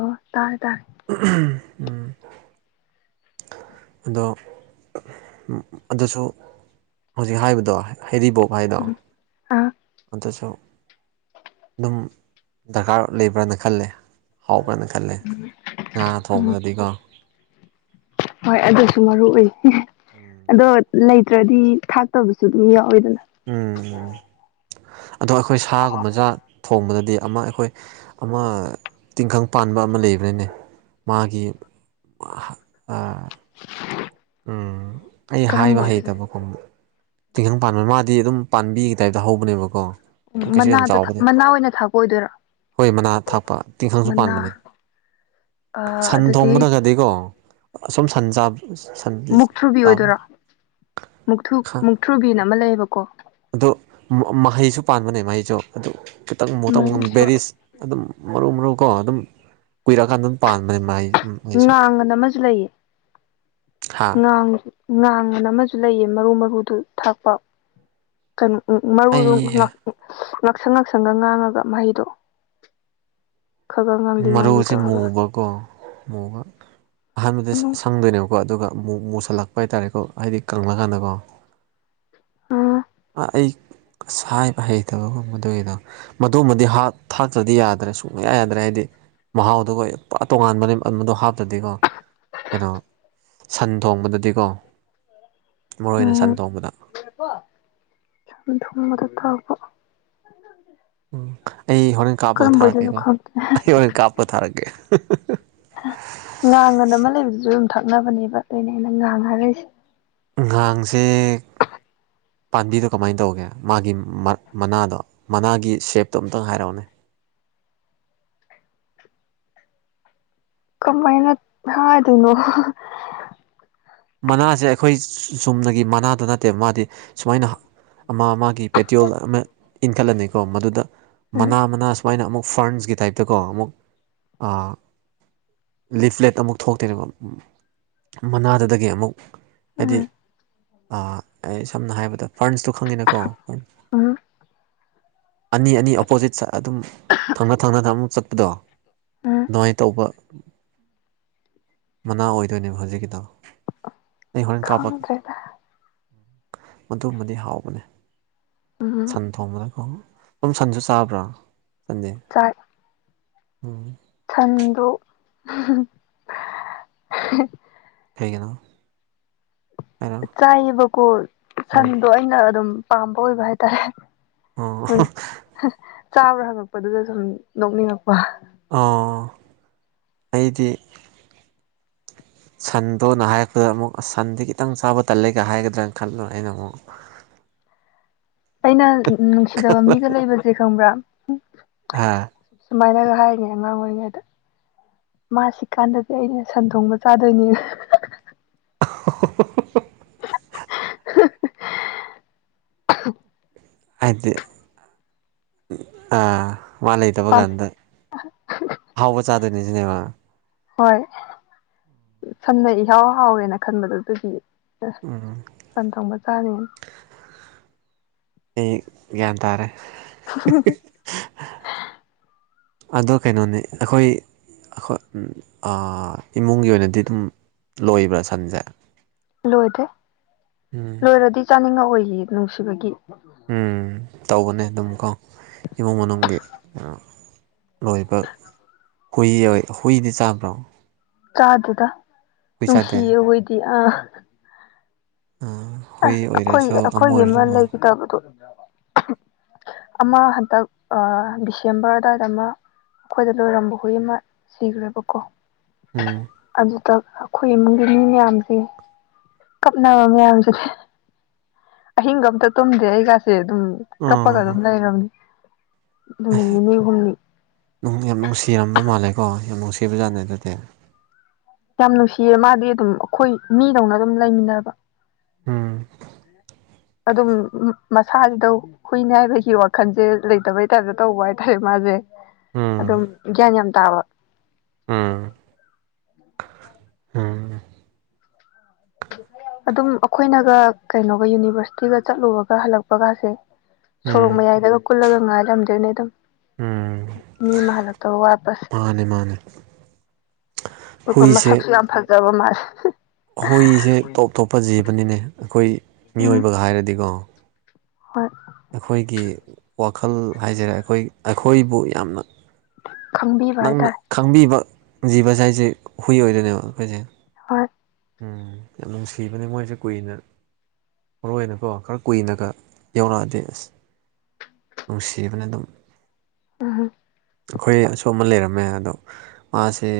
ꯑꯣ ꯇꯥꯔꯦ ꯇꯥꯔꯦ ꯎꯝ ꯑꯗꯣ ꯑꯗꯨꯁꯨ ꯍꯧꯖꯤꯛ ꯍꯥꯏꯕꯗꯣ ꯍꯔꯤꯕꯣꯛ ꯃꯥꯏꯗꫭ ꯎꯝ ꯑꯥ ꯑꯗꯨꯁꯨ ꯑꯗꯨꯝ ꯗꯔꯀꯥꯔ ꯂꯩꯕ꯭ꯔꯅ ꯈꯜꯂꯦ ꯍꯥꯎꯕ꯭ꯔꯅ ꯈꯜꯂꯦ ꯉꯥ ꯎꯝ ꯊꯣꯡꯕꯗꯗꯤꯀꯣ ꯍꯣꯏ ꯑꯗꯨꯁꯨ ꯃꯔꯨ ꯎꯏ ꯎꯝ ꯑꯗꯣ ꯂꯩꯇ꯭ꯔꯗꯤ ꯊꯥꯛ ꯇꯕꯁꯨ ꯑꯗꯨꯝ ꯌꯥꯎꯋꯤꯗꯅ ꯎꯝ ꯑꯗꯣ ꯑꯩꯈꯣꯏ ꯁꯥꯒꯨꯝꯕꯗꯥ ꯊꯣꯡꯕꯗꯗꯤ ꯑꯃ ꯑꯩꯈꯣꯏ ꯑꯃ ꯇꯤꯡꯈꯪ ꯄꯥꯟꯕ ꯑꯃ ꯂꯩꯕꯅꯤꯅꯦ ꯃꯥꯒꯤ [unintelligible] ꯎꯝ ꯑꯩ ꯀꯔꯝꯕ ꯍꯥꯏꯕ ꯑꯣꯏꯗꯣꯏꯅꯣ ꯍꯩꯇꯕ ꯑꯃꯨꯛ ꯇꯤꯡꯈꯡ ꯄꯥꯟꯕ ꯃꯥꯗꯤ ꯑꯗꯨꯝ ꯄꯥꯟꯕꯤꯒꯤ ꯇꯥꯏꯞꯇ ꯍꯧꯕꯅꯦꯕꯀꯣ ꯎ ꯀꯩꯁꯨ ꯌꯥꯝ ꯃꯅꯥꯗ ꯆꯥꯎꯕꯗꯣ ꯃꯅꯥ ꯑꯣꯏꯅ ꯊꯥꯄ ꯑꯣꯏꯗꯣꯏꯔꯣ ꯍꯣꯏ ꯃꯅꯥ ꯊꯥꯛꯄ ꯇꯤꯡꯈꯪꯁꯨ ꯃꯅꯥ ꯄꯥꯟꯕꯅꯦ ꯑꯥ ꯁꯟ ꯑꯗꯨꯗꯤ ꯊꯣꯡꯕꯗꯒꯗꯤꯀꯣ ꯑꯁꯨꯝ ꯁꯟ ꯁꯟ ꯃꯨꯛꯊ꯭ꯔꯨꯕꯤ ꯆꯥꯕ ꯑꯣꯏꯗꯣꯏꯔꯥ ꯃꯨꯨꯛꯊ꯭ꯔꯨ ꯃꯨꯛꯊ꯭ꯔꯨꯕꯤꯅ ꯑꯃ ꯂꯩꯌꯦꯕꯀꯣ ꯑꯗꯣ ꯃꯍꯩꯁꯨ ꯄꯥꯟꯕꯅꯦ ꯃꯍꯩꯁꯨ ꯑꯗꯨ ꯈꯤꯇꯪ ꯃꯨꯠꯇꯪ ꯃꯨ ꯑꯗꯨꯃꯥꯏꯅꯁꯨ ꯕꯦꯔꯤꯁ ꯑꯗꯨꯝ ꯃꯔꯨ ꯃꯔꯨꯀꯣ ꯑꯗꯨꯝ ꯀꯨꯏꯔꯛꯑꯀꯥꯟꯗ ꯑꯗꯨꯝ ꯄꯥꯟꯕꯅꯦ ꯃꯥꯏ ꯉꯥꯡꯒꯅ ꯑꯃꯁꯨ ꯂꯩꯌꯦ ꯍꯥ ꯉꯥꯡꯉꯁꯨ ꯉꯥꯡꯕ ꯑꯃꯁꯨ ꯂꯩꯌꯦ ꯃꯔꯨ ꯃꯔꯨꯗꯨ ꯊꯥꯛꯄ ꯀꯩꯅꯣ ꯃꯔꯨꯗꯨ ꯑꯩ ꯉꯥꯛꯁꯪ ꯉꯥꯛꯁꯪꯒ ꯉꯥꯡꯉꯒ ꯃꯍꯩꯗꯣ ꯈꯒ ꯉꯥꯡꯂꯤ ꯉꯥꯡꯂꯤ ꯇꯧꯔꯒ ꯀꯣ ꯃꯨꯒ ꯑꯍꯥꯟꯕꯗ [unintelligible] ꯎꯝ ꯈꯪꯗꯣꯏꯅꯦꯕꯀꯣ ꯑꯗꯨꯒ ꯑꯃꯨꯛ ꯃꯨꯁꯜꯂꯛꯄ ꯍꯥꯏꯇꯥꯔꯦꯀꯣ ꯍꯥꯏꯗꯤ ꯀꯪꯂꯪꯂꯀꯥꯟꯗꯀꯣ ꯑ ꯑꯩ ꯁꯥꯏꯕ ꯍꯩꯇꯕꯒꯨꯝꯕꯗꯨ ꯑꯩꯗꯣ ꯃꯗꯨꯃꯗꯤ ꯍꯥꯞ ꯊꯥꯛꯇ꯭ꯔꯗꯤ ꯌꯥꯗ꯭ꯔꯦ ꯁꯨꯡꯕꯌꯥ ꯌꯥꯗ꯭ꯔꯦ ꯍꯥꯏꯗꯤ ꯃꯍꯥꯎꯗꯨ ꯒꯣꯏ ꯄꯨꯔꯥ ꯇꯣꯉꯥꯟꯕꯅꯦ ꯑꯗꯨꯗꯣ ꯍꯥꯞꯇꯗꯤꯀꯣ ꯀꯩꯅꯣ ꯁꯟ ꯊꯣꯡꯕꯗꯗꯤꯀꯣ ꯃꯔꯨ ꯑꯣꯏꯅ ꯁꯟ ꯊꯣꯡꯕꯗ ꯁꯟ ꯊꯣꯡꯕꯗ ꯇꯥꯛꯄ ꯎꯝ ꯑꯩ ꯍꯣꯔꯦꯟ ꯀꯥꯞꯄꯒ ꯀꯔꯝꯕꯣꯏꯗꯣꯏꯅꯣ ꯊꯥꯔꯛꯀꯦꯀꯣ ꯈꯪꯗꯦ ꯑꯩ ꯍꯣꯔꯦꯟ ꯀꯥꯞꯄꯒ ꯊꯥꯔꯛꯀꯦ ꯉꯥꯡ ꯑꯅ ꯑꯃ ꯂꯩꯕꯗꯨꯁꯨ ꯑꯗꯨꯝ ꯊꯛꯅꯕꯅꯦꯕ ꯑꯩꯅ ꯑꯩꯅ ꯉꯥꯡ ꯍꯥꯏꯔꯤꯁꯦ ꯉꯥꯡꯁꯦ ꯄꯥꯝꯕꯤꯗꯣ ꯀꯃꯥꯏꯅ ꯇꯧꯒꯦ ꯃꯥꯒꯤ ꯃꯅꯥꯗꯣ ꯃꯅꯥꯒꯤ ꯁꯦꯞꯇꯣ ꯑꯝꯇꯪ ꯍꯥꯏꯔꯛꯎꯅꯦ ꯀꯃꯥꯏꯅ ꯊꯥꯗꯣꯏꯅꯣ ꯃꯅꯥꯁꯦ ꯑꯩꯈꯣꯏ ꯆꯨꯝꯅꯒꯤ ꯃꯅꯥꯗ ꯅꯠꯇꯦꯕ ꯃꯥꯗꯤ ꯁꯨꯃꯥꯏꯅ ꯑꯃ ꯃꯥ ꯄꯦꯇꯤꯌꯣꯜ ꯑꯃ ꯏꯟꯈꯠꯂꯅꯤꯀꯣ ꯃꯗꯨꯗ ꯎꯝ ꯃꯅꯥ ꯃꯅꯥ ꯁꯨꯃꯥꯏꯅ ꯑꯃꯨꯛ ꯐꯔꯟꯁꯀꯤ ꯇꯥꯏꯞꯇꯀꯣ ꯑꯃꯨꯛ ꯂꯤꯐꯂꯦꯠ ꯑꯃꯨꯛ ꯊꯣꯛꯇꯣꯏꯅꯦꯕ ꯃꯅꯥꯗꯨꯗꯒꯤ ꯑꯃꯨꯛ ꯍꯥꯏꯗꯤ ꯎꯝ ꯑꯥ ꯑꯩ ꯁꯝꯅ ꯍꯥꯏꯔꯕꯗ ꯐꯔꯟꯁꯇꯣ ꯈꯪꯉꯤꯅꯀꯣ ꯑ ꯑꯅꯤ ꯑꯅꯤ ꯑꯣꯄꯣꯖꯤꯠ ꯁꯥꯏ ꯑꯗꯨꯝ ꯊꯪꯅ ꯊꯪꯅ ꯑꯃꯨꯛ ꯆꯠꯄꯗꯣ ꯎꯝ ꯑꯗꯨꯃꯥꯏꯅ ꯇꯧꯕ ꯃꯅꯥ ꯑꯣꯏꯗꯣꯏꯅꯦꯕ ꯍꯧꯖꯤꯛꯀꯤꯗꯣ ꯑꯩ ꯍꯣꯔꯦꯟ ꯀꯥꯞꯄꯒꯦ ꯈꯪꯗ꯭ꯔꯦꯗ ꯃꯗꯨꯃꯗꯤ ꯍꯥꯎꯕꯅꯦ ꯎꯝ ꯁꯟ ꯊꯣꯡꯕꯗꯀꯣ ꯁꯨꯝ ꯁꯟꯁꯨ ꯆꯥꯕ꯭ꯔꯥ ꯅꯪꯗꯦ ꯆꯥꯏ ꯎꯝ ꯁꯟꯗꫭ [unintelligible] ꯀꯩꯒꯤꯅꯣ ꯍꯥꯏꯔꯣ ꯆꯥꯏꯌꯦꯕꯀꯣ ꯎꯝ ꯁꯟꯗꯣ ꯑꯩꯅ ꯑꯗꯨꯝ ꯄꯥꯝꯕ ꯑꯣꯏꯕ ꯍꯥꯏꯇꯥꯔꯦ ꯑꯣ [unintelligible] ꯆꯥꯕ꯭ꯔꯥ ꯍꯪꯉꯛꯄꯗꯨꯗ ꯁꯨꯝ ꯅꯣꯛꯅꯤꯡꯉꯛꯄ ꯑ ꯑꯩꯗꯤ ꯁꯟꯗꯣꯅ ꯍꯥꯏꯔꯛꯄꯗ ꯑꯃꯨꯛ ꯁꯟꯗꯤ ꯈꯤꯇꯪ ꯆꯥꯕ ꯇꯜꯂꯦꯒ ꯍꯥꯏꯒꯗ꯭ꯔꯅ ꯈꯜꯂ ꯑꯩꯅ ꯑꯃꯨꯛ ꯑꯩꯅ ꯅꯨꯡꯁꯤꯗꯕ ꯃꯤꯒ ꯂꯩꯕꯁꯦ ꯈꯪꯕ꯭ꯔꯥ ꯍꯥ ꯁꯨꯃꯥꯏꯅ ꯍꯥꯏꯔꯤꯅꯤ ꯑꯉꯥꯡ ꯑꯣꯏꯔꯤꯉꯩꯗ ꯃꯥꯁꯤ ꯀꯥꯟꯗꯗꯤ ꯑꯩꯅ ꯁꯟ ꯊꯣꯡꯕ ꯆꯥꯗꯣꯏꯅꯦ [unintelligible] [unintelligible] ꯍꯥꯏꯗꯤ ꯃꯥ ꯂꯩꯇꯕ ꯀꯥꯟꯗ ꯍꯥꯎꯕ ꯆꯥꯗꯣꯏꯅꯤ ꯁꯤꯅꯦꯕ ꯍꯣꯏ ꯁꯝꯅ ꯏꯍꯥꯎ ꯍꯥꯎꯋꯦꯅ ꯈꯟꯕꯗꯨ ꯑꯗꯨꯗꯤ ꯎ ꯁꯟ ꯊꯣꯡꯕ ꯆꯥꯔꯦꯅ ꯑꯩ ꯒ꯭ꯌꯥꯟ ꯇꯥꯔꯦ ꯑꯗꯣ ꯀꯩꯅꯣꯅꯤ ꯑꯩꯈꯣꯏ ꯑꯩꯈꯣꯏ ꯏꯃꯨꯡꯒꯤ ꯑꯣꯏꯅꯗꯤ ꯑꯗꯨꯝ ꯂꯣꯏꯕ꯭ꯔꯥ ꯁꯟꯁꯦ ꯂꯣꯏꯗꯦ ꯎꯝ ꯂꯣꯏꯔꯗꯤ ꯆꯥꯅꯤꯡꯉꯛ ꯑꯣꯏꯌꯦ ꯅꯨꯡꯁꯤꯕꯒꯤ ꯎꯝ ꯇꯧꯕꯅꯦ ꯑꯗꯨꯝ ꯀꯣ ꯏꯃꯨꯡ ꯃꯅꯨꯡꯒꯤ ꯂꯣꯏꯕ ꯍꯨꯏ ꯍꯨꯏꯗꯤ ꯆꯥꯕ꯭ꯔꯣ ꯆꯥꯗꯨꯗ ꯍꯨꯏ ꯆꯥꯗꯦ ꯅꯨꯡꯁꯤꯌꯦ ꯍꯣꯏꯗꯤ ꯑꯥ ꯑꯥ ꯑꯁ ꯑꯩꯈꯣꯏ ꯑꯩꯈꯣꯏꯒꯤ ꯑꯃ ꯂꯩꯈꯤꯗꯕꯗꯣ ꯑꯃ ꯍꯟꯇꯛ ꯗꯤꯁꯦꯝꯕꯔ ꯑꯗꯨꯋꯥꯏꯗ ꯑꯃ ꯑꯩꯈꯣꯏꯗ ꯂꯣꯏꯔꯝꯕ ꯍꯨꯏ ꯑꯃ ꯁꯤꯈ꯭ꯔꯦꯕꯀꯣ ꯎꯝ ꯑꯗꯨꯗ ꯑꯩꯈꯣꯏ ꯏꯃꯨꯡꯒꯤ ꯃꯤ ꯃꯌꯥꯝꯁꯦ ꯀꯞꯅꯕ ꯃꯌꯥꯝꯁ ꯑꯍꯤꯡꯒ ꯑꯝꯇ ꯇꯨꯝꯗꯦ ꯑꯩꯒꯥꯁꯦ ꯑꯗꯨꯝ ꯀꯞꯄꯒ ꯑꯗꯨꯝ ꯑꯥ ꯂꯩꯝꯔꯝꯅꯤ ꯅꯨꯃꯤꯠ ꯅꯤꯅꯤ ꯍꯨꯝꯅꯤ ꯅꯨꯡ ꯌꯥꯝ ꯅꯨꯡꯁꯤꯔꯝꯕ ꯃꯥꯜꯂꯦꯀꯣ ꯌꯥꯝ ꯅꯨꯡꯁꯤꯕꯖꯥꯠꯅꯦ ꯑꯗꯨꯗꯤ ꯌꯥꯝ ꯅꯨꯡꯁꯤꯌꯦ ꯃꯥꯗꯤ ꯑꯗꯨꯝ ꯑꯩꯈꯣꯏ ꯃꯤꯗꯧꯅ ꯑꯗꯨꯝ ꯂꯩꯃꯤꯟꯅꯕ ꯎꯨꯝ ꯑꯗꯨꯝ ꯃꯁꯥꯁꯤꯗ ꯍꯨꯏꯅꯦ ꯍꯥꯏꯕꯒꯤ ꯋꯥꯈꯜꯁꯦ ꯂꯩꯇꯕꯩ ꯇꯥꯏꯞꯇ ꯇꯧꯕ ꯍꯥꯏꯇꯥꯔꯦ ꯃꯥꯁꯦ ꯑꯗꯨꯝ ꯎꯝ ꯒ꯭ꯌꯥꯟ ꯌꯥꯝ ꯇꯥꯕ ꯎꯝ ꯎꯝ ꯑꯗꯨꯝ ꯑꯩꯈꯣꯏꯅꯒ ꯀꯩꯅꯣꯒ ꯌꯨꯅꯤꯚꯔꯁꯤꯇꯤꯒ ꯆꯠꯂꯨꯔꯒ ꯍꯜꯂꯛꯄꯒꯥꯁꯦ ꯎꯝ ꯁꯣꯔꯣꯛ ꯃꯌꯥꯏꯗꯒ ꯀꯨꯜꯂꯒ ꯉꯥꯏꯔꯝꯗꯣꯏꯅꯦ ꯑꯗꯨꯝ ꯎꯨꯝ ꯃꯤ ꯃꯥꯂ ꯇꯧ ꯋꯥꯄꯁ ꯃꯥꯅꯦ ꯃꯥꯅꯦ ꯑꯗꯨꯒ ꯍꯏꯁ ꯃꯁꯛꯁꯨ ꯌꯥꯝ ꯐꯖꯕ ꯃꯥꯜꯂꯦ ꯍꯏꯁ ꯇꯞ ꯑꯇꯣꯞꯄ ꯖꯤꯕꯅꯤꯅꯦ ꯑꯩꯈꯣꯏ ꯎꯝ ꯃꯤꯑꯣꯏꯕꯒ ꯍꯥꯏꯔꯗꯤꯀꯣ ꯍꯣꯏ ꯑꯩꯈꯣꯏꯒꯤ ꯋꯥꯈꯜ ꯍꯥꯏꯖꯔꯦ ꯑꯩꯈꯣꯏ ꯑꯩꯈꯣꯏꯕꯨ ꯌꯥꯝꯅ ꯈꯪꯕꯤꯕ ꯅꯪꯅ ꯍꯥꯏꯇꯥꯔꯦ ꯈꯪꯕꯤꯕ ꯖꯤꯕꯁ ꯍꯥꯏꯁꯦ ꯍꯨꯏ ꯑꯣꯏꯗꯣꯏꯅꯦꯕ ꯑꯩꯈꯣꯏꯁꯦ ꯍꯣꯏ ꯎꯝ ꯌꯥꯝ ꯅꯨꯡꯁꯤꯕꯅꯦ ꯃꯣꯏꯁꯦ ꯀꯨꯏꯅ ꯃꯔꯨꯑꯣ ꯑꯣꯏꯅꯀꯣ ꯈꯔ ꯀꯨꯏꯅꯒ ꯌꯧꯔꯛꯑꯗꯤꯦ ꯑꯁ ꯅꯨꯡꯁꯤꯕꯅ ꯑꯗꯨꯝ ꯎꯨꯝ ꯑꯩꯈꯣꯏ ꯑꯁꯣ ꯑꯃ ꯂꯩꯔꯝꯃꯦ ꯑꯗꯣ ꯃꯥꯁꯦ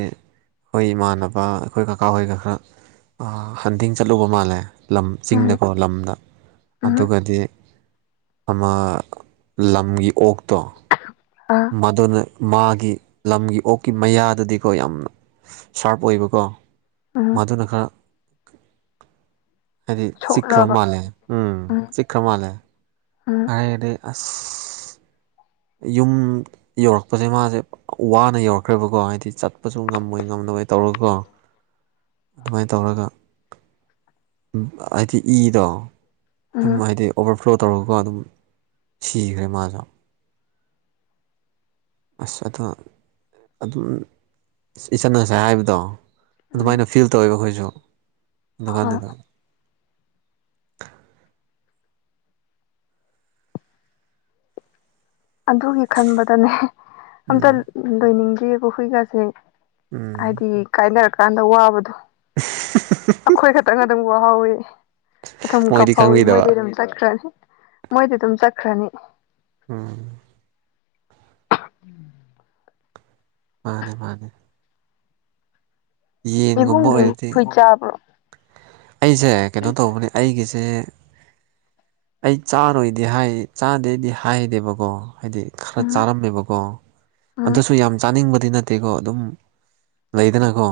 ꯑꯩꯈꯣꯏ ꯏꯃꯥꯟꯅꯕ ꯑꯩꯈꯣꯏ ꯀꯀꯥ ꯍꯣꯏꯒ ꯈꯔ ꯑꯥ ꯍꯟꯗꯤꯡ ꯆꯠꯂꯨꯕ ꯃꯥꯜꯂꯦ ꯂꯝ ꯎꯝ ꯆꯤꯡꯗꯀꯣ ꯂꯝꯗ ꯎꯝ ꯑꯗꯨꯒꯗꯤ ꯑꯃ ꯂꯝꯒꯤ ꯑꯣꯛꯇꯣ ꯑꯥ ꯃꯗꯨꯅ ꯃꯥꯒꯤ ꯂꯝꯒꯤ ꯑꯣꯛꯀꯤ ꯃꯌꯥꯗꯗꯤꯀꯣ ꯌꯥꯝꯅ ꯁꯥꯔꯞ ꯑꯣꯏꯕꯀꯣ ꯎꯝ ꯃꯥꯗꯨꯅ ꯈꯔ ꯍꯥꯏꯗꯤ ꯆꯤꯛꯈ꯭ꯔꯕ ꯁꯣꯛꯂꯕ ꯃꯥꯜꯂꯦ ꯎꯨꯝ ꯎꯝ ꯆꯤꯛꯈ꯭ꯔ ꯃꯥꯜꯂꯦ ꯎꯝ ꯑꯔꯩꯗꯤ ꯑꯥꯁ ꯌꯨꯝ ꯌꯧꯔꯛꯄꯁꯦ ꯃꯥꯁꯦ ꯋꯥꯅ ꯌꯧꯔꯛꯈ꯭ꯔꯦꯕꯀꯣ ꯍꯥꯏꯗꯤ ꯆꯠꯄꯁꯨ ꯉꯝꯃꯣꯏ ꯉꯝꯗꯣꯏ ꯇꯧꯔꯀꯣ ꯑꯗꯨꯃꯥꯏꯅ ꯇꯧꯔꯒ ꯍꯥꯏꯗꯤ ꯏꯗꯣ ꯑꯗꯨꯝ ꯎꯝ ꯍꯥꯏꯗꯤ ꯑꯣꯚꯔꯐ꯭ꯂꯣ ꯇꯧꯔꯒ ꯑꯗꯨꯝ ꯁꯤꯈ꯭ꯔꯦ ꯃꯥꯁꯨ ꯑꯥꯁ ꯑꯗꯣ ꯑꯗꯨꯝ ꯏꯆꯟ ꯉꯁꯥꯏ ꯍꯥꯏꯕꯗꯣ ꯎꯝ ꯑꯗꯨꯃꯥꯏꯅ ꯐꯤꯜ ꯇꯧꯋꯦꯕ ꯑꯩꯈꯣꯏꯁꯨ ꯍꯣꯏ ꯑꯗꯨꯀꯥꯟꯗꯨꯗ ꯑꯗꯨꯒꯤ ꯈꯟꯕꯗꯅꯦ ꯑꯝꯇ ꯎꯝ ꯂꯣꯏꯅꯤꯡꯗꯦꯑꯕ ꯍꯨꯏꯒꯥꯁꯦ ꯎꯝ ꯍꯥꯏꯗꯤ ꯀꯥꯏꯅꯔꯀꯥꯟꯗ ꯋꯥꯕꯗꯣ ꯑꯩꯈꯣꯏ ꯈꯛꯇꯪ ꯑꯗꯨꯝ ꯎ ꯍꯥꯎꯋꯤ ꯎꯊꯨꯝ ꯃꯣꯏꯗꯤ ꯀꯞꯐꯥꯎꯋꯤ ꯈꯪꯕꯤꯗꯕ ꯃꯣꯏꯗꯤ ꯑꯗꯨꯝ ꯆꯠꯈ꯭ꯔꯅꯤ ꯃꯣꯏꯗꯤ ꯑꯗꯨꯝ ꯆꯠꯈ꯭ꯔꯅꯤ꯫ ꯎꯨꯝ ꯎꯨꯝ ꯃꯥꯅꯦ-ꯃꯥꯅꯦ ꯌꯦꯟꯒꯨꯝꯕ ꯏꯕꯨꯡꯗꯤ ꯑꯣꯏꯔꯗꯤ ꯍꯨꯏ ꯆꯥꯕ꯭ꯔꯣ ꯑꯩꯁꯦ ꯀꯩꯅꯣ ꯇꯧꯕꯅꯦ ꯑꯩꯒꯤꯁꯦ ꯑꯩ ꯆꯥꯔꯣꯏꯗꯤ ꯍꯥꯏ ꯆꯥꯗꯦꯗꯤ ꯍꯥꯏꯗꯦꯕꯀꯣ ꯍꯥꯏꯗꯤ ꯈꯔ ꯎꯝ ꯆꯥꯔꯝꯃꯦꯕꯀꯣ ꯎꯝ ꯑꯗꯨꯁꯨ ꯌꯥꯝ ꯆꯥꯅꯤꯡꯕꯗꯤ ꯅꯠ ꯅꯠꯇꯦꯀꯣ ꯑꯗꯨꯝ ꯂꯩꯗꯅꯀꯣ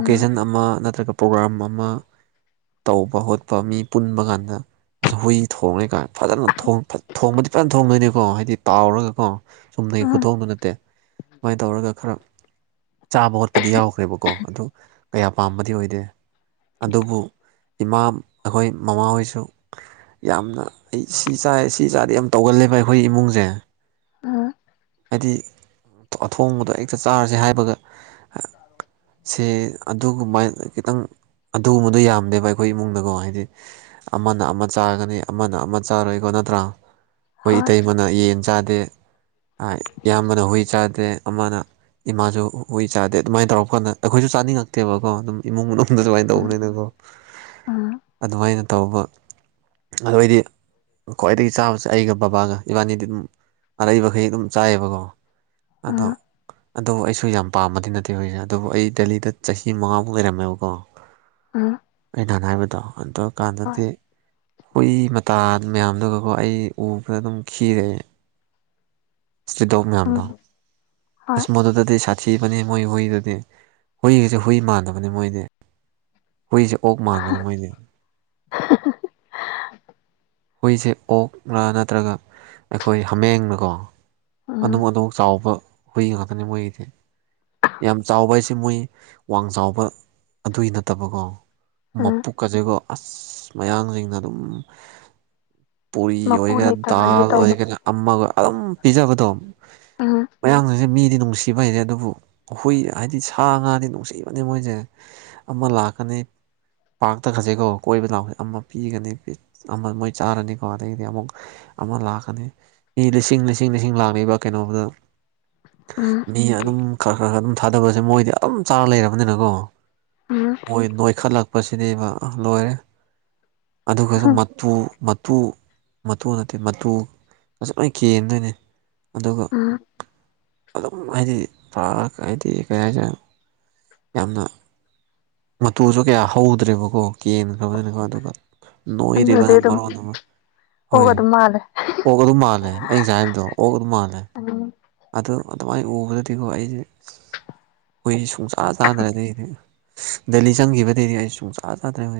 ꯎꯝ ꯑꯃ ꯅꯠꯇ꯭ꯔꯒ ꯄ꯭ꯔꯣꯒꯥꯝ ꯑꯃ ꯇꯧꯕ ꯈꯣꯠꯄ ꯃꯤ ꯄꯨꯟꯕ ꯀꯥꯟꯗ ꯑ ꯍꯨꯏ ꯊꯣꯡꯉꯅꯤ ꯀꯥꯏ ꯐꯖꯅ ꯊꯣꯡꯕꯗꯤ ꯐꯖꯅ ꯊꯣꯡꯗꯣꯏꯅꯤꯀꯣ ꯍꯥꯏꯗꯤ ꯇꯥꯎꯔꯒꯀꯣ ꯆꯨꯝꯅꯒꯤ ꯎꯝ ꯈꯨꯊꯣꯕ ꯅꯠꯇꯦ ꯁꯨꯃꯥꯏꯅ ꯇꯧꯔꯒ ꯈꯔ ꯆꯥꯕ ꯈꯣꯠꯄꯗꯤ ꯌꯥꯎꯈ꯭ꯔꯦꯕꯀꯣ ꯑꯗꯨ ꯀꯌꯥ ꯄꯥꯝꯕꯗꯤ ꯑꯣꯏꯗꯦ ꯑꯗꯨꯕꯨ ꯏꯃꯥ ꯑꯩꯈꯣꯏ ꯃꯃꯥꯍꯣꯏꯁꯨ ꯌꯥꯝꯅ ꯑꯩ ꯁꯤ ꯆꯥꯏ ꯁꯤ ꯆꯥꯗꯤ ꯌꯥꯝ ꯇꯧꯒꯜꯂꯦꯕ ꯑꯩꯈꯣꯏ ꯏꯃꯨꯡꯁꯦ ꯎꯝ ꯍꯥꯏ ꯑꯊꯣꯡꯕꯗꯣ ꯍꯦꯛꯇ ꯆꯥꯔꯁꯦ ꯍꯥꯏꯕꯒ ꯁꯦ ꯑꯗꯨꯒꯨꯝꯕ ꯈꯤꯇꯪ ꯑꯗꯨꯒꯨꯝꯕꯗꯣ ꯌꯥꯝꯗꯦꯕ ꯑꯩꯈꯣꯏ ꯏꯃꯨꯡꯗꯀꯣ ꯍꯥꯏꯗꯤ ꯑꯃꯅ ꯑꯃ ꯆꯥꯒꯅꯤ ꯑꯃꯅ ꯑꯃ ꯆꯥꯔꯣꯏꯀꯣ ꯅꯠꯇ꯭ꯔꯥ ꯑꯩꯈꯣꯏ ꯍꯣꯏ ꯏꯇꯩꯃꯅ ꯌꯦꯟ ꯆꯥꯗꯦ ꯏꯌꯥꯝꯕꯅ ꯍꯨꯏ ꯆꯥꯗꯦ ꯑꯃꯅ ꯏꯃꯥꯁꯨ ꯍꯨꯏ ꯆꯥꯗꯦ ꯑꯗꯨꯃꯥꯏꯅ ꯇꯧꯔ ꯀꯥꯟꯗ ꯑꯩꯈꯣꯏꯁꯨ ꯆꯥꯅꯤꯡꯉꯛꯇꯦꯕꯀꯣ ꯑꯗꯨꯝ ꯏꯃꯨꯡ ꯃꯅꯨꯡꯗꯗꯁꯨ ꯎꯝ ꯇꯧꯕꯅꯤꯅꯀꯣ ꯎꯝ ꯑꯗꯨꯃꯥꯏꯅ ꯇꯧꯕ ꯑꯗꯨꯑꯣ ꯑꯣꯏꯗꯤ ꯈ꯭ꯋꯥꯏꯗꯒꯤ ꯆꯥꯕꯁꯦ ꯑꯩꯒ ꯕꯕꯥꯒ ꯏꯕꯥꯅꯤꯗꯤ ꯑꯗꯨꯝ ꯑꯔꯛꯩꯕꯈꯩ ꯑꯗꯨꯝ ꯆꯥꯏꯑꯕꯀꯣ ꯑꯗꯣ ꯎꯝ ꯑꯗꯨ ꯑꯩꯁꯨ ꯌꯥꯝ ꯄꯥꯝꯕꯗꯤ ꯅꯠꯇꯦ ꯍꯨꯏꯁꯦ ꯑꯗꯨꯕꯨ ꯑꯩ ꯗꯦꯂꯤꯗ ꯆꯍꯤ ꯃꯉꯥꯃꯨꯛ ꯂꯩꯔꯝꯃꯦꯕꯀꯣ ꯑꯥ ꯑꯩꯅ ꯍꯥꯏꯕꯗꯣ ꯑꯗꯨ ꯀꯥꯟꯗꯗꯤ ꯍꯨꯏ ꯃꯇꯥ ꯃꯌꯥꯝꯗꯨꯒꯀꯣ ꯑꯩ ꯎꯕꯗ ꯑꯗꯨꯝ ꯈꯤꯔꯦ ꯁꯤꯇꯔꯤꯠ ꯗꯣꯛ ꯎꯝ ꯃꯌꯥꯝꯗꯣ ꯍꯣꯏ ꯑꯁ ꯃꯗꯨꯗꯗꯤ ꯁꯥꯊꯤꯕꯅꯤ ꯃꯣꯏ ꯍꯨꯏꯗꯗꯤ ꯍꯨꯏꯒꯁꯦ ꯍꯨꯏ ꯃꯥꯟꯗꯕꯅꯤ ꯃꯣꯏꯗꯤ ꯍꯨꯏꯁꯦ ꯑꯣꯛ ꯃꯥꯟꯕꯅꯦ ꯃꯣꯏꯗꯤ ꯍꯨꯏꯁꯦ ꯑꯣꯛꯅꯥ ꯅꯠꯇ꯭ꯔꯒ ꯑꯩꯈꯣꯏ ꯍꯥꯃꯦꯡꯅꯀꯣ ꯎꯝ ꯑꯗꯨꯝ ꯑꯗꯨꯃꯛ ꯆꯥꯎꯕ ꯍꯨꯏ ꯉꯥꯛꯇꯅꯤ ꯃꯣꯏꯒꯤꯗꯤ ꯌꯥꯝ ꯆꯥꯎꯕ ꯍꯥꯏꯁꯦ ꯃꯣꯏ ꯋꯥꯡ ꯆꯥꯎꯕ ꯑꯗꯨꯏ ꯅꯠꯇꯕꯀꯣ ꯎꯝ ꯃꯄꯀꯁꯤꯒꯣ ꯑꯁ ꯃꯌꯥꯡꯁꯤꯡꯅ ꯑꯗꯨꯝ ꯄꯨꯔꯤ ꯃꯄꯨ ꯑꯣꯏꯒꯦꯔꯥ ꯂꯩꯇꯕꯒꯤ ꯗꯥꯜ ꯇꯧꯕꯗꯣ ꯑꯣꯏꯒꯦꯔꯥ ꯑꯃ ꯑꯗꯨꯝ ꯄꯤꯖꯕꯗꯣ ꯎꯝ ꯃꯌꯥꯝꯗꯨꯁꯦ ꯃꯤꯗꯤ ꯅꯨꯡꯁꯤꯕ ꯍꯥꯏꯁꯦ ꯑꯗꯨꯕꯨ ꯑꯩꯈꯣꯏ ꯍꯥꯏꯗꯤ ꯁꯥꯥ ꯉꯥꯗꯤ ꯅꯨꯡꯁꯤꯕꯅꯤ ꯃꯣꯏꯁꯦ ꯑꯃ ꯂꯥꯛꯀꯅꯤ ꯄꯥꯛꯇ ꯈꯖꯩꯀꯣ ꯀꯣꯏꯕ ꯂꯥꯎꯁꯦ ꯑꯃ ꯄꯤꯒꯅꯤ ꯑꯃ ꯃꯣꯏ ꯆꯥꯔꯅꯤꯀꯣ ꯑꯗꯒꯤꯗꯤ ꯑꯃꯨꯛ ꯑꯃ ꯂꯥꯛꯀꯅꯤ ꯏ ꯂꯤꯁꯤꯡ ꯂꯤꯁꯤꯡ ꯂꯤꯁꯤꯡ ꯂꯥꯛꯂꯤꯕ ꯀꯩꯅꯣꯕꯨꯗ ꯎꯝ ꯃꯤ ꯑꯗꯨꯝ ꯈꯔ ꯈꯔ ꯈꯔ ꯑꯗꯨꯝ ꯊꯥꯗꯕꯁꯦ ꯃꯣꯏꯗꯤ ꯑꯗꯨꯝ ꯆꯥꯔ ꯂꯩꯔꯕꯅꯤꯅꯀꯣ ꯎꯝ ꯃꯣꯏ ꯅꯣꯏꯈꯠꯂꯛꯄꯁꯤꯅꯦꯕ ꯂꯣꯏꯔꯦ ꯑꯗꯨꯒꯁꯨ ꯃꯇꯨ ꯃꯇꯨ ꯃꯇꯨ ꯅꯠꯇꯦ ꯃꯇꯨ ꯑꯁꯨ ꯂꯣꯏ ꯀꯦꯟꯗꯣꯏꯅꯦ ꯑꯗꯨꯒ ꯎꯝ ꯑꯗꯨꯝ ꯍꯥꯏꯗꯤ ꯐꯑꯒ ꯍꯥꯏꯗꯤ ꯀꯔꯤ ꯍꯥꯏꯁꯦ ꯌꯥꯝꯅ ꯃꯇꯨꯁꯨ ꯀꯌꯥ ꯍꯧꯗ꯭ꯔꯦꯕꯀꯣ ꯀꯦꯟꯈ꯭ꯔꯕꯅꯤꯅꯀꯣ ꯑꯗꯨꯒ ꯅ ꯑꯗꯨꯗꯤ ꯑꯗꯨꯝ ꯏꯔꯕꯝꯔ ꯑꯣꯛ ꯍꯣꯏ ꯑꯗꯨꯝ ꯃꯥꯜꯂꯦ ꯑꯣꯛ ꯑꯗꯨꯝ ꯃꯥꯜꯂꯦ ꯑꯩ ꯉꯁꯥꯏ ꯍꯥꯏꯕꯗꯣ ꯑꯣꯛ ꯑꯗꯨꯝ ꯃꯥꯜꯂꯦ ꯑ ꯑꯗꯨꯗ ꯑꯗꯨꯃꯥꯏꯅ ꯎꯕꯗꯗꯤꯀꯣ ꯑꯩꯁꯦ ꯑꯩꯈꯣꯏꯁ ꯁꯨꯡꯆꯥꯥ ꯆꯥꯗ꯭ꯔꯗꯤꯗꯤ ꯗꯦꯜꯂꯤ ꯆꯪꯈꯤꯕꯗꯩꯗꯤ ꯑꯩ ꯁꯨꯡ ꯆꯥ ꯆꯥꯗ꯭ꯔꯦ ꯍ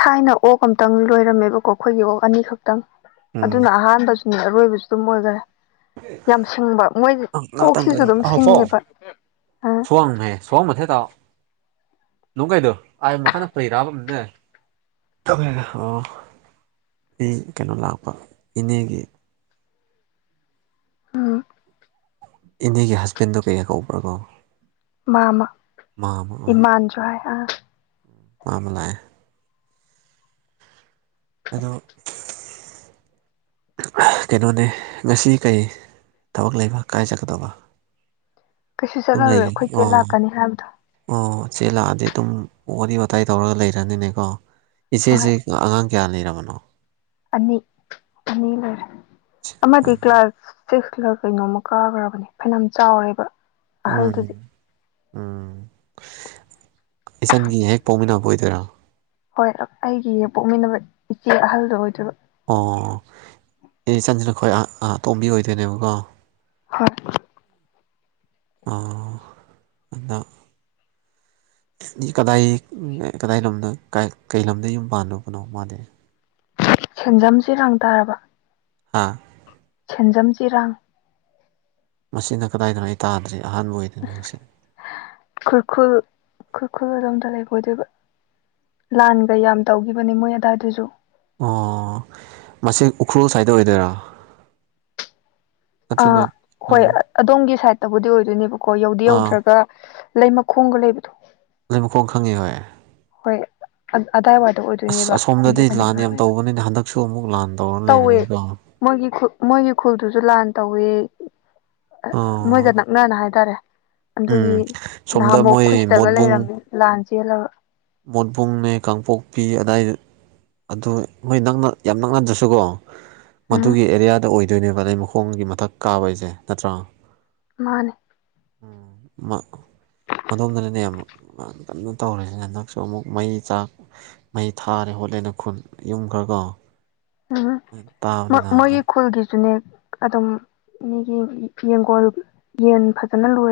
ꯊꯥꯏꯅ ꯑꯣꯛ ꯑꯃꯇꯪ ꯂꯣꯏꯔꯝꯃꯦꯕꯀꯣ ꯑꯩꯈꯣꯏꯒꯤ ꯑꯣꯛ ꯑꯅꯤꯈꯛꯇꯪ ꯎꯝ ꯑꯗꯨꯅ ꯑꯍꯥꯟꯕꯁꯨ ꯎꯝ ꯑꯔꯣꯏꯕꯁꯨ ꯑꯗꯨꯝ ꯑꯣꯏꯈꯔꯦ ꯌꯥꯝ ꯁꯤꯡꯕ ꯃꯣꯏ ꯉꯥꯛꯇꯪ ꯀꯣꯛꯁꯤꯁꯨ ꯑꯗꯨꯝ ꯁꯤꯡꯉꯦꯕ ꯑ ꯋꯥꯡꯃꯦ ꯁꯣ ꯃꯊꯦ ꯇꯥꯎꯑꯣ ꯅꯨꯡ ꯀꯩꯗꯣ ꯑꯥꯏ ꯃꯈꯥꯅ ꯄꯩꯔꯛꯑꯕꯅꯦ ꯑꯣ ꯑꯩ ꯀꯩꯅꯣ ꯂꯥꯛꯄ ꯏꯅꯦꯒꯤ ꯎꯝ ꯏꯅꯦꯒꯤ ꯍꯁꯕꯦꯟꯗꯣ ꯀꯩꯀ ꯀꯧꯕ꯭ꯔꯀꯣ ꯃꯥꯃ ꯑꯣꯏ ꯏꯃꯥꯟꯁꯨ ꯍꯥꯏ ꯑꯥ ꯃꯥ ꯑꯃꯂꯑ ꯑꯗꯣ [unintelligible] ꯀꯩꯅꯣꯅꯦ ꯉꯁꯤ ꯀꯩ ꯊꯕꯛ ꯂꯩꯕ ꯀꯥꯏꯖꯠꯀꯗꯧꯕ ꯀꯩꯁꯨ ꯆꯠꯂꯔꯣꯏ ꯑꯩꯈꯣꯏ ꯆꯦ ꯑꯣ ꯂꯥꯛꯀꯅꯤ ꯍꯥꯏꯕꯗꯣ ꯑꯣ ꯏꯆꯦ ꯂꯥꯛꯑꯗꯤ ꯑꯗꯨꯝ ꯋꯥꯔꯤ ꯋꯥꯇꯥꯏ ꯇꯧꯔꯒ ꯂꯩꯔꯅꯤꯅꯦꯀꯣ ꯍꯣꯏ ꯏꯆꯦꯁꯤꯦ ꯑꯉꯥꯡ ꯀꯌꯥ ꯂꯩꯔꯕꯅꯣ ꯑꯅꯤ ꯑꯅꯤ ꯂꯩꯔꯦ ꯑꯃꯗꯤ ꯀ꯭ꯂꯥꯁ ꯁꯤꯁꯂ ꯀꯩꯅꯣꯃ ꯀꯥꯈ꯭ꯔꯕꯅꯦ ꯐꯅꯌꯥꯝ ꯆꯥꯎꯔꯦꯕ ꯎꯝ ꯑꯍꯜꯗꯨꯗꯤ ꯎꯝ ꯏꯆꯟꯒꯤ ꯍꯦꯛ ꯄꯥꯎꯃꯤꯟꯅꯕ ꯑꯣꯏꯗꯣꯏꯔꯥ ꯍꯣꯏ ꯑꯩꯒꯤ ꯄꯣꯛꯃꯤꯟꯅꯕ ꯏꯆꯦ ꯑꯍꯜꯗꯣ ꯑꯣꯏꯗꯣꯏꯔ ꯑꯣ ꯑꯦ ꯏꯆꯟꯁꯤꯅꯈꯣꯏ ꯇꯣꯝꯕꯤ ꯑꯣꯏꯗꯣꯏꯅꯦꯕꯀꯣ ꯍꯣꯏ ꯑ ꯑꯗ ꯀꯗꯥꯏ ꯀꯗꯥꯏ ꯂꯝꯣꯗꯣ ꯀꯩ ꯂꯝꯣꯝꯗ ꯌꯨꯝ ꯄꯥꯟꯕꯅꯣ ꯃꯥꯗꯤ ꯁꯦꯟꯖꯝꯁꯤꯦꯔꯥꯡ ꯇꯥꯔꯕ ꯍꯥꯥ ꯁꯦꯟꯖꯝ ꯆꯔꯥꯡ ꯃꯁꯤꯅ ꯀꯗꯥꯏꯗꯅꯣ ꯑꯩ ꯇꯥꯗ꯭ꯔꯤ ꯑꯍꯥꯟꯕ ꯑꯣꯏꯗꯣꯏꯅꯁ ꯈꯨꯔꯈꯨꯜ ꯈꯨꯔꯈꯨꯜ ꯑꯣꯝꯇ ꯂꯩꯕ ꯑꯣꯏꯗꯣꯏꯕ ꯂꯥꯟꯒ ꯌꯥꯝ ꯇꯧꯈꯤꯕꯅꯦ ꯃꯣꯏ ꯑꯗꯥꯏꯗꯨꯁꯨ ꯑꯣ ꯃꯁꯤ ꯎꯈ꯭ꯔꯨꯜ ꯁꯥꯏꯠꯇ ꯑꯣꯏꯗꯣꯏꯔꯥ ꯑ ꯅꯠꯇ꯭ꯔꯒ ꯍꯣꯏ ꯑꯗꯣꯝꯒꯤ ꯁꯥꯏꯗꯠꯇꯕꯨꯗꯤ ꯑꯣꯏꯗꯣꯏꯅꯦꯕꯀꯣ ꯌꯧꯗꯤ ꯑꯥ ꯌꯧꯗ꯭ꯔꯒ ꯂꯩ ꯃꯈꯣꯡꯒ ꯂꯩꯕꯗꯣ ꯂꯩꯕꯀꯣꯡ ꯈꯪꯉꯤ ꯍꯣꯏ ꯍꯣꯏ ꯑꯗꯥꯏꯋꯥꯏꯗ ꯑꯁ ꯑꯣꯏꯗꯣꯏꯅꯦꯕ ꯑꯁꯣꯝꯗꯗꯤ ꯑꯗꯨꯒꯅ ꯂꯥꯟ ꯌꯥꯝ ꯇꯧꯕꯅꯤꯅ ꯍꯟꯗꯛꯁꯨ ꯑꯃꯨꯛ ꯂꯥꯟ ꯇꯧꯔ ꯇꯧꯋꯦ ꯂꯩꯕꯅꯤꯀꯣ ꯃꯣꯏꯒꯤ ꯈꯨ ꯃꯣꯏꯒꯤ ꯈꯨꯜꯗꯨꯁꯨ ꯂꯥꯟ ꯇꯧꯏ ꯃꯣꯏꯒ ꯑꯣ ꯅꯛꯅꯅ ꯍꯥꯏꯇꯥꯔꯦ ꯎꯝ ꯑꯗꯨꯒꯤ ꯁꯣꯝꯗ ꯅꯍꯥꯃꯨꯛ ꯃꯣꯏ ꯈꯨꯁꯇꯒ ꯃꯣꯠꯕꯨꯡ ꯂꯩꯔꯝꯃꯦ ꯂꯥꯟ ꯆꯦꯜꯂꯒ ꯃꯣꯠꯕꯨꯡꯅꯦ ꯀꯥꯡꯄꯣꯛꯄꯤ ꯑꯗꯥꯏꯗ ꯑꯗꯨ ꯃꯣꯏ ꯅꯛꯅ ꯌꯥꯝ ꯅꯛꯅꯗ꯭ꯔꯁꯨꯀꯣ ꯎꯝ ꯃꯗꯨꯒꯤ ꯑꯦꯔꯤꯌꯥꯗ ꯑꯣꯏꯗꯣꯏꯅꯦꯕ ꯂꯩ ꯃꯈꯣꯡꯒꯤ ꯃꯊꯛ ꯀꯥꯕꯁꯦ ꯅꯠꯇ꯭ꯔꯥ ꯃꯥꯅꯦ ꯎꯝ ꯃꯗꯣꯝꯗꯅꯅꯦ ꯑꯃꯨꯛ ꯀꯟꯅꯣ ꯇꯧꯔꯤꯁꯤꯅ ꯑꯗꯨꯝ ꯁꯨ ꯑꯃꯨꯛ ꯃꯩ ꯆꯥꯛ ꯃꯩ ꯊꯥꯔꯦ ꯍꯣꯠꯂꯦꯅ ꯈꯨꯟ ꯌꯨꯝ ꯈꯔꯒꯣ ꯎꯝ ꯃ ꯃꯒꯤ ꯍꯟꯗꯛ ꯈꯣꯜꯒꯦꯁꯨꯅꯦ ꯑꯗꯨꯝ ꯃꯤꯒꯤꯤ ꯌꯦꯡꯒꯣꯜ ꯌꯦꯟ ꯐꯖꯅ ꯂꯣꯏꯔꯦ